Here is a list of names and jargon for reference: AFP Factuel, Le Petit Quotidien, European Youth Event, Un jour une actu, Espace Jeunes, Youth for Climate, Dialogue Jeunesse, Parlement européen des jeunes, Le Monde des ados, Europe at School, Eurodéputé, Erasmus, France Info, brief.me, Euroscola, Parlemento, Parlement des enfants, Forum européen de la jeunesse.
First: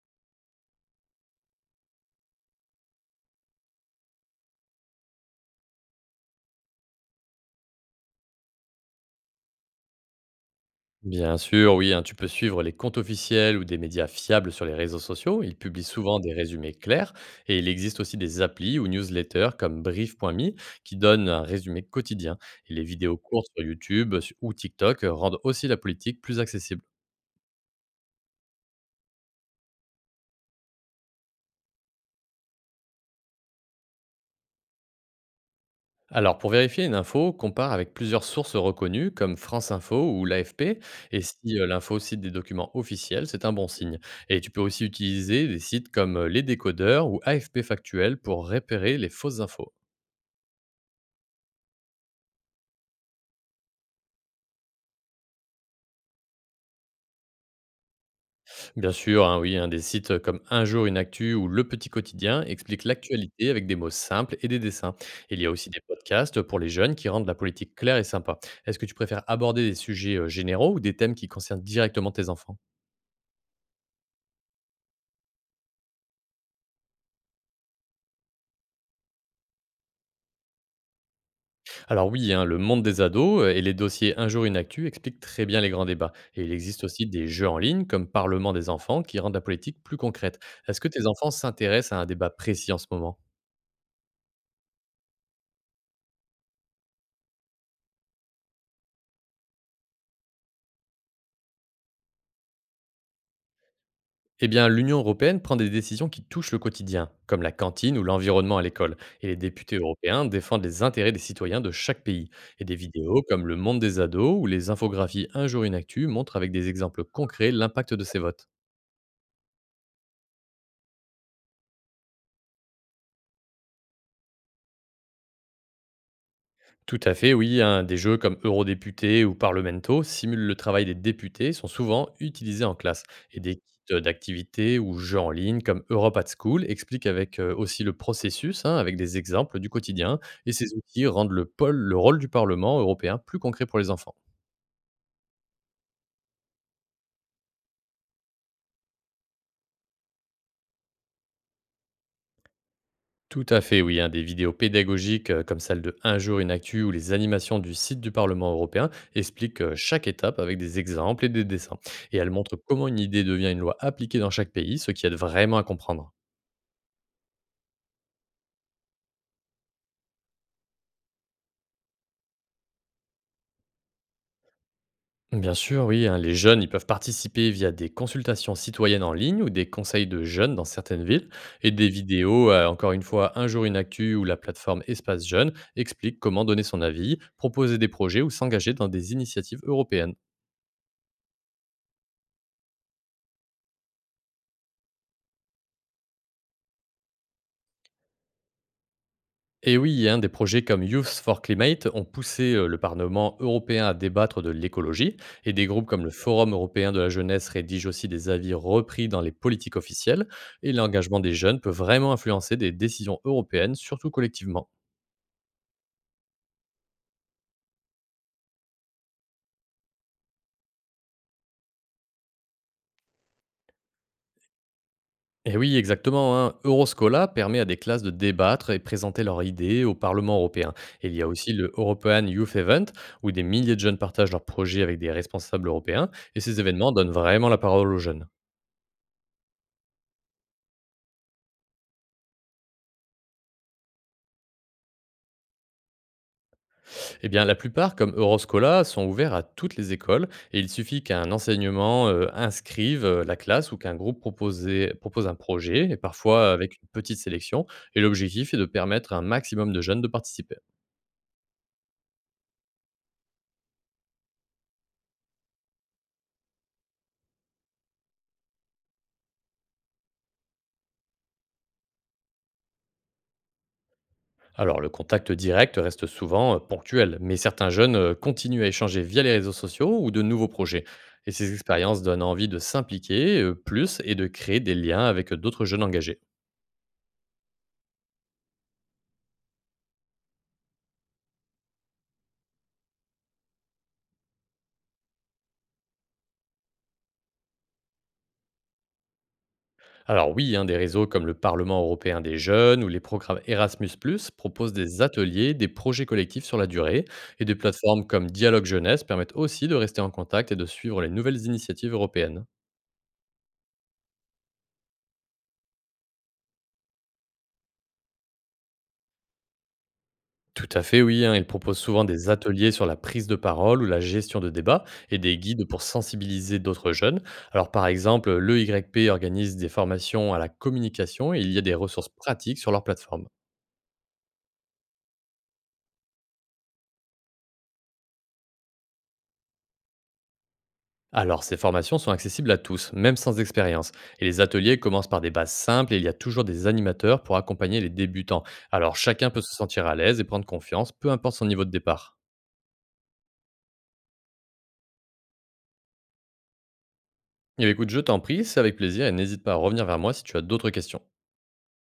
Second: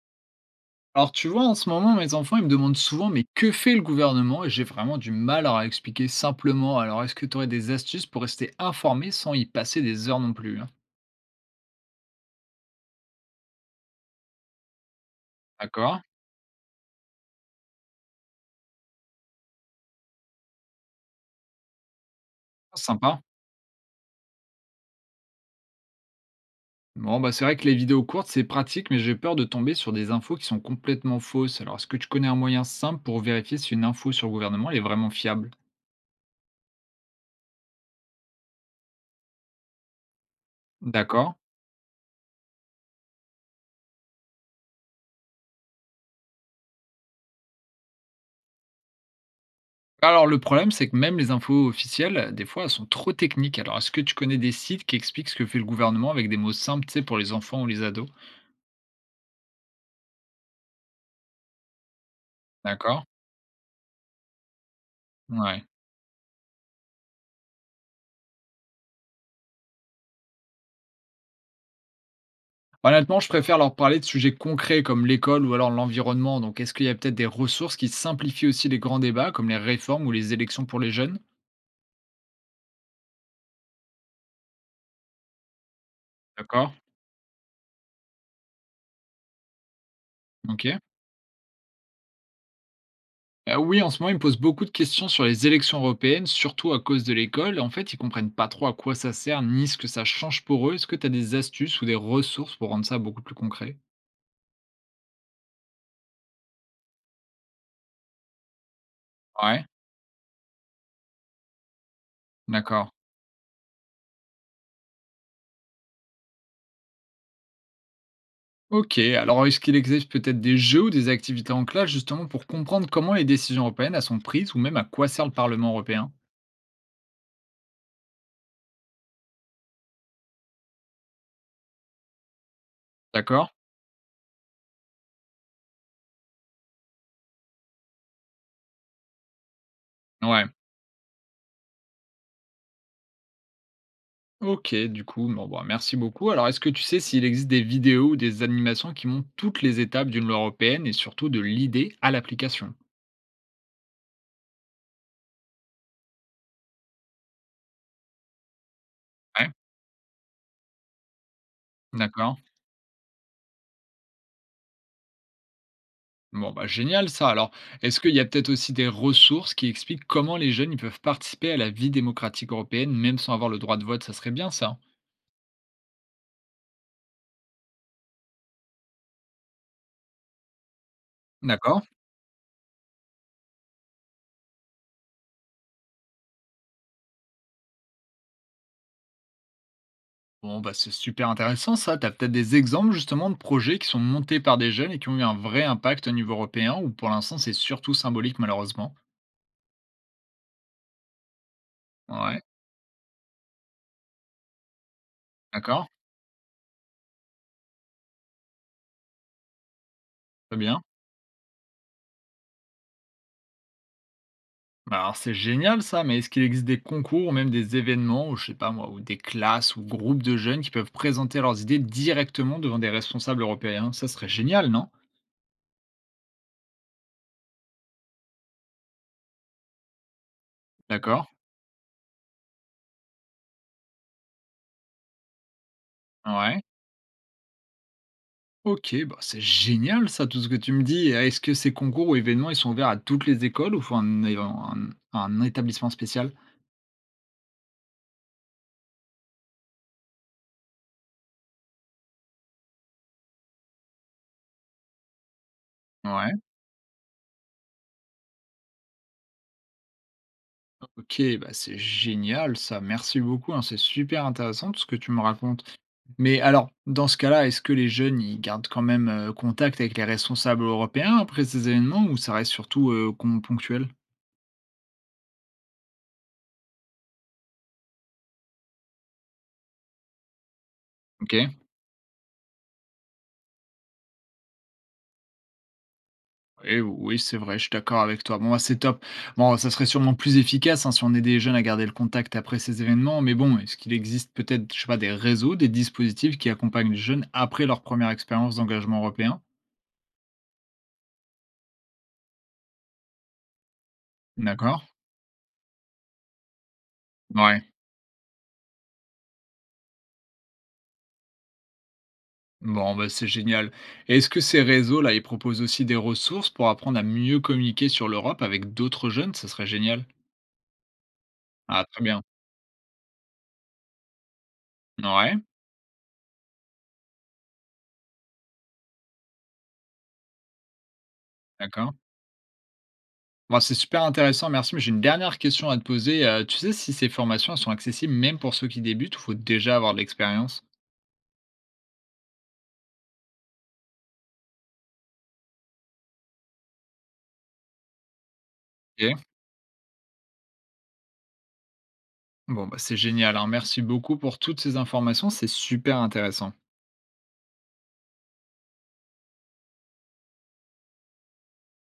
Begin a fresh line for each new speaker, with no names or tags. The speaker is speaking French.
Alors tu vois, en ce moment, mes enfants, ils me demandent souvent, mais que fait le gouvernement? Et j'ai vraiment du mal à leur expliquer simplement. Alors, est-ce que tu aurais des astuces pour rester informé sans y passer des heures non plus, hein?
Bien sûr, oui, hein, tu peux suivre les comptes officiels ou des médias fiables sur les réseaux sociaux. Ils publient
D'accord,
souvent des résumés clairs et il existe aussi des applis ou newsletters comme brief.me qui donnent un résumé quotidien. Et les vidéos
sympa.
courtes sur YouTube ou TikTok rendent aussi la politique plus accessible.
Bon, bah c'est vrai que les vidéos courtes, c'est pratique, mais j'ai peur de tomber sur des infos qui sont complètement fausses. Alors, est-ce que tu connais un moyen simple pour vérifier si une info sur le gouvernement, elle est vraiment fiable?
Alors, pour vérifier une info, compare avec plusieurs sources reconnues comme France Info ou l'AFP. Et
D'accord.
si l'info cite des documents officiels, c'est un bon signe. Et tu peux aussi utiliser des sites comme Les Décodeurs ou AFP Factuel pour repérer les fausses infos.
Alors, le problème, c'est que même les infos officielles, des fois, elles sont trop techniques. Alors, est-ce que tu connais des sites qui expliquent ce que fait le gouvernement avec des mots simples, tu sais, pour les enfants ou les ados?
Bien sûr, hein, oui, hein, des sites comme Un jour une actu ou Le Petit Quotidien expliquent
D'accord.
l'actualité avec des mots simples et des dessins. Il y a
Ouais.
aussi des podcasts pour les jeunes qui rendent la politique claire et sympa. Est-ce que tu préfères aborder des sujets généraux ou des thèmes qui concernent directement tes enfants?
Honnêtement, je préfère leur parler de sujets concrets comme l'école ou alors l'environnement. Donc, est-ce qu'il y a peut-être des ressources qui simplifient aussi les grands débats, comme les réformes ou les élections pour les jeunes?
Alors oui, hein, le monde des ados et les dossiers Un jour une actu expliquent très bien les grands débats. Et il
D'accord.
existe aussi des jeux en ligne comme Parlement des enfants qui rendent la politique plus concrète.
Ok.
Est-ce que tes enfants s'intéressent à un débat précis en ce moment?
Oui, en ce moment, ils me posent beaucoup de questions sur les élections européennes, surtout à cause de l'école. En fait, ils comprennent pas trop à quoi ça sert, ni ce que ça change pour eux. Est-ce que tu as des astuces ou des ressources pour rendre ça beaucoup plus concret?
Eh bien, l'Union européenne prend des décisions qui touchent le quotidien, comme la cantine ou l'environnement à l'école, et les
Ouais.
députés européens défendent les intérêts des citoyens de chaque pays. Et des
D'accord.
vidéos comme Le Monde des ados ou les infographies Un jour une actu montrent avec des exemples concrets l'impact de ces votes.
Ok. Alors, est-ce qu'il existe peut-être des jeux ou des activités en classe justement pour comprendre comment les décisions européennes elles sont prises ou même à quoi sert le Parlement européen?
Tout à fait, oui, hein. Des jeux comme Eurodéputé ou Parlemento simulent le travail des députés, et sont souvent utilisés en classe. Et
D'accord.
des kits d'activités ou jeux en ligne comme Europe at School expliquent avec aussi le processus, hein, avec des exemples du quotidien.
Ouais.
Et ces outils rendent le rôle du Parlement européen plus concret pour les enfants.
OK, du coup, bon, bah, merci beaucoup. Alors, est-ce que tu sais s'il existe des vidéos ou des animations qui montrent toutes les étapes d'une loi européenne et surtout de l'idée à l'application?
Tout à fait, oui, hein, des vidéos pédagogiques comme celle de Un jour une actu ou les animations du site du Parlement européen
Ouais,
expliquent chaque étape avec des exemples et des dessins. Et elles
d'accord.
montrent comment une idée devient une loi appliquée dans chaque pays, ce qui aide vraiment à comprendre.
Bon, bah, génial ça. Alors, est-ce qu'il y a peut-être aussi des ressources qui expliquent comment les jeunes ils peuvent participer à la vie démocratique européenne même sans avoir le droit de vote? Ça serait bien ça.
Bien sûr, oui, hein, les jeunes, ils peuvent participer via des consultations citoyennes en ligne ou des conseils de jeunes dans certaines villes. Et
D'accord.
des vidéos, encore une fois, Un jour une actu ou la plateforme Espace Jeunes expliquent comment donner son avis, proposer des projets ou s'engager dans des initiatives européennes.
Bon, bah, c'est super intéressant ça. Tu as peut-être des exemples justement de projets qui sont montés par des jeunes et qui ont eu un vrai impact au niveau européen ou pour l'instant c'est surtout symbolique malheureusement?
Et oui, hein, des projets comme Youth for Climate ont
Ouais.
poussé le Parlement européen à débattre de l'écologie, et des groupes
D'accord,
comme le Forum européen de la jeunesse rédigent aussi des avis repris dans les politiques officielles,
très
et
bien.
l'engagement des jeunes peut vraiment influencer des décisions européennes, surtout collectivement.
Bah, alors c'est génial ça, mais est-ce qu'il existe des concours ou même des événements, ou je sais pas moi, ou des classes ou groupes de jeunes qui peuvent présenter leurs idées directement devant des responsables européens? Ça serait génial, non?
Et oui, exactement, hein, Euroscola permet à des classes de débattre et présenter leurs idées au Parlement européen. Et il y
D'accord,
a aussi le European Youth Event, où des milliers de jeunes partagent leurs projets avec des responsables européens, et ces
ouais.
événements donnent vraiment la parole aux jeunes.
Ok, bah c'est génial ça, tout ce que tu me dis. Et est-ce que ces concours ou événements, ils sont ouverts à toutes les écoles ou faut un, un établissement spécial?
Eh bien, la plupart, comme Euroscola, sont ouverts à toutes les écoles et il suffit qu'un enseignement inscrive la classe ou qu'un groupe propose un projet, et
Ouais.
parfois avec une petite sélection, et l'objectif est de permettre à un maximum de jeunes de participer.
Ok, bah c'est génial ça, merci beaucoup, hein, c'est super intéressant tout ce que tu me racontes. Mais alors, dans ce cas-là, est-ce que les jeunes, ils gardent quand même contact avec les responsables européens après ces événements ou ça reste surtout ponctuel?
Alors, le contact direct reste souvent ponctuel, mais certains jeunes continuent à échanger via les réseaux sociaux ou de nouveaux projets. Et ces
Ok.
expériences donnent envie de s'impliquer plus et de créer des liens avec d'autres jeunes engagés.
Oui, oui, c'est vrai, je suis d'accord avec toi. Bon, bah, c'est top. Bon, ça serait sûrement plus efficace hein, si on aidait les jeunes à garder le contact après ces événements, mais bon, est-ce qu'il existe peut-être, je sais pas, des réseaux, des dispositifs qui accompagnent les jeunes après leur première expérience d'engagement européen?
Alors oui, hein, des réseaux comme le Parlement européen des jeunes ou les programmes Erasmus proposent
D'accord.
des ateliers, des projets collectifs sur la durée, et des
Ouais.
plateformes comme Dialogue Jeunesse permettent aussi de rester en contact et de suivre les nouvelles initiatives européennes.
Bon, bah, c'est génial. Et est-ce que ces réseaux-là, ils proposent aussi des ressources pour apprendre à mieux communiquer sur l'Europe avec d'autres jeunes? Ça serait génial.
Tout à fait, oui, hein, ils proposent
Ah, très
souvent
bien.
des ateliers sur la prise de parole ou la gestion de débats et
Ouais,
des guides pour sensibiliser d'autres jeunes. Alors par exemple, l'EYP organise des formations à la communication et il y a des
d'accord.
ressources pratiques sur leur plateforme.
Bon, c'est super intéressant, merci. Mais j'ai une dernière question à te poser. Tu sais si ces formations elles sont accessibles même pour ceux qui débutent ou faut déjà avoir de l'expérience?
Alors, ces formations sont accessibles à tous, même sans expérience. Et les ateliers commencent par des bases simples et il y a toujours des animateurs pour accompagner les débutants. Alors,
Ok.
chacun peut se sentir à l'aise et prendre confiance, peu importe son niveau de départ.
Bon, bah, c'est génial, hein. Merci beaucoup pour toutes ces informations, c'est super intéressant.
Et écoute, je t'en prie, c'est avec plaisir et n'hésite pas à revenir vers moi si tu as d'autres questions.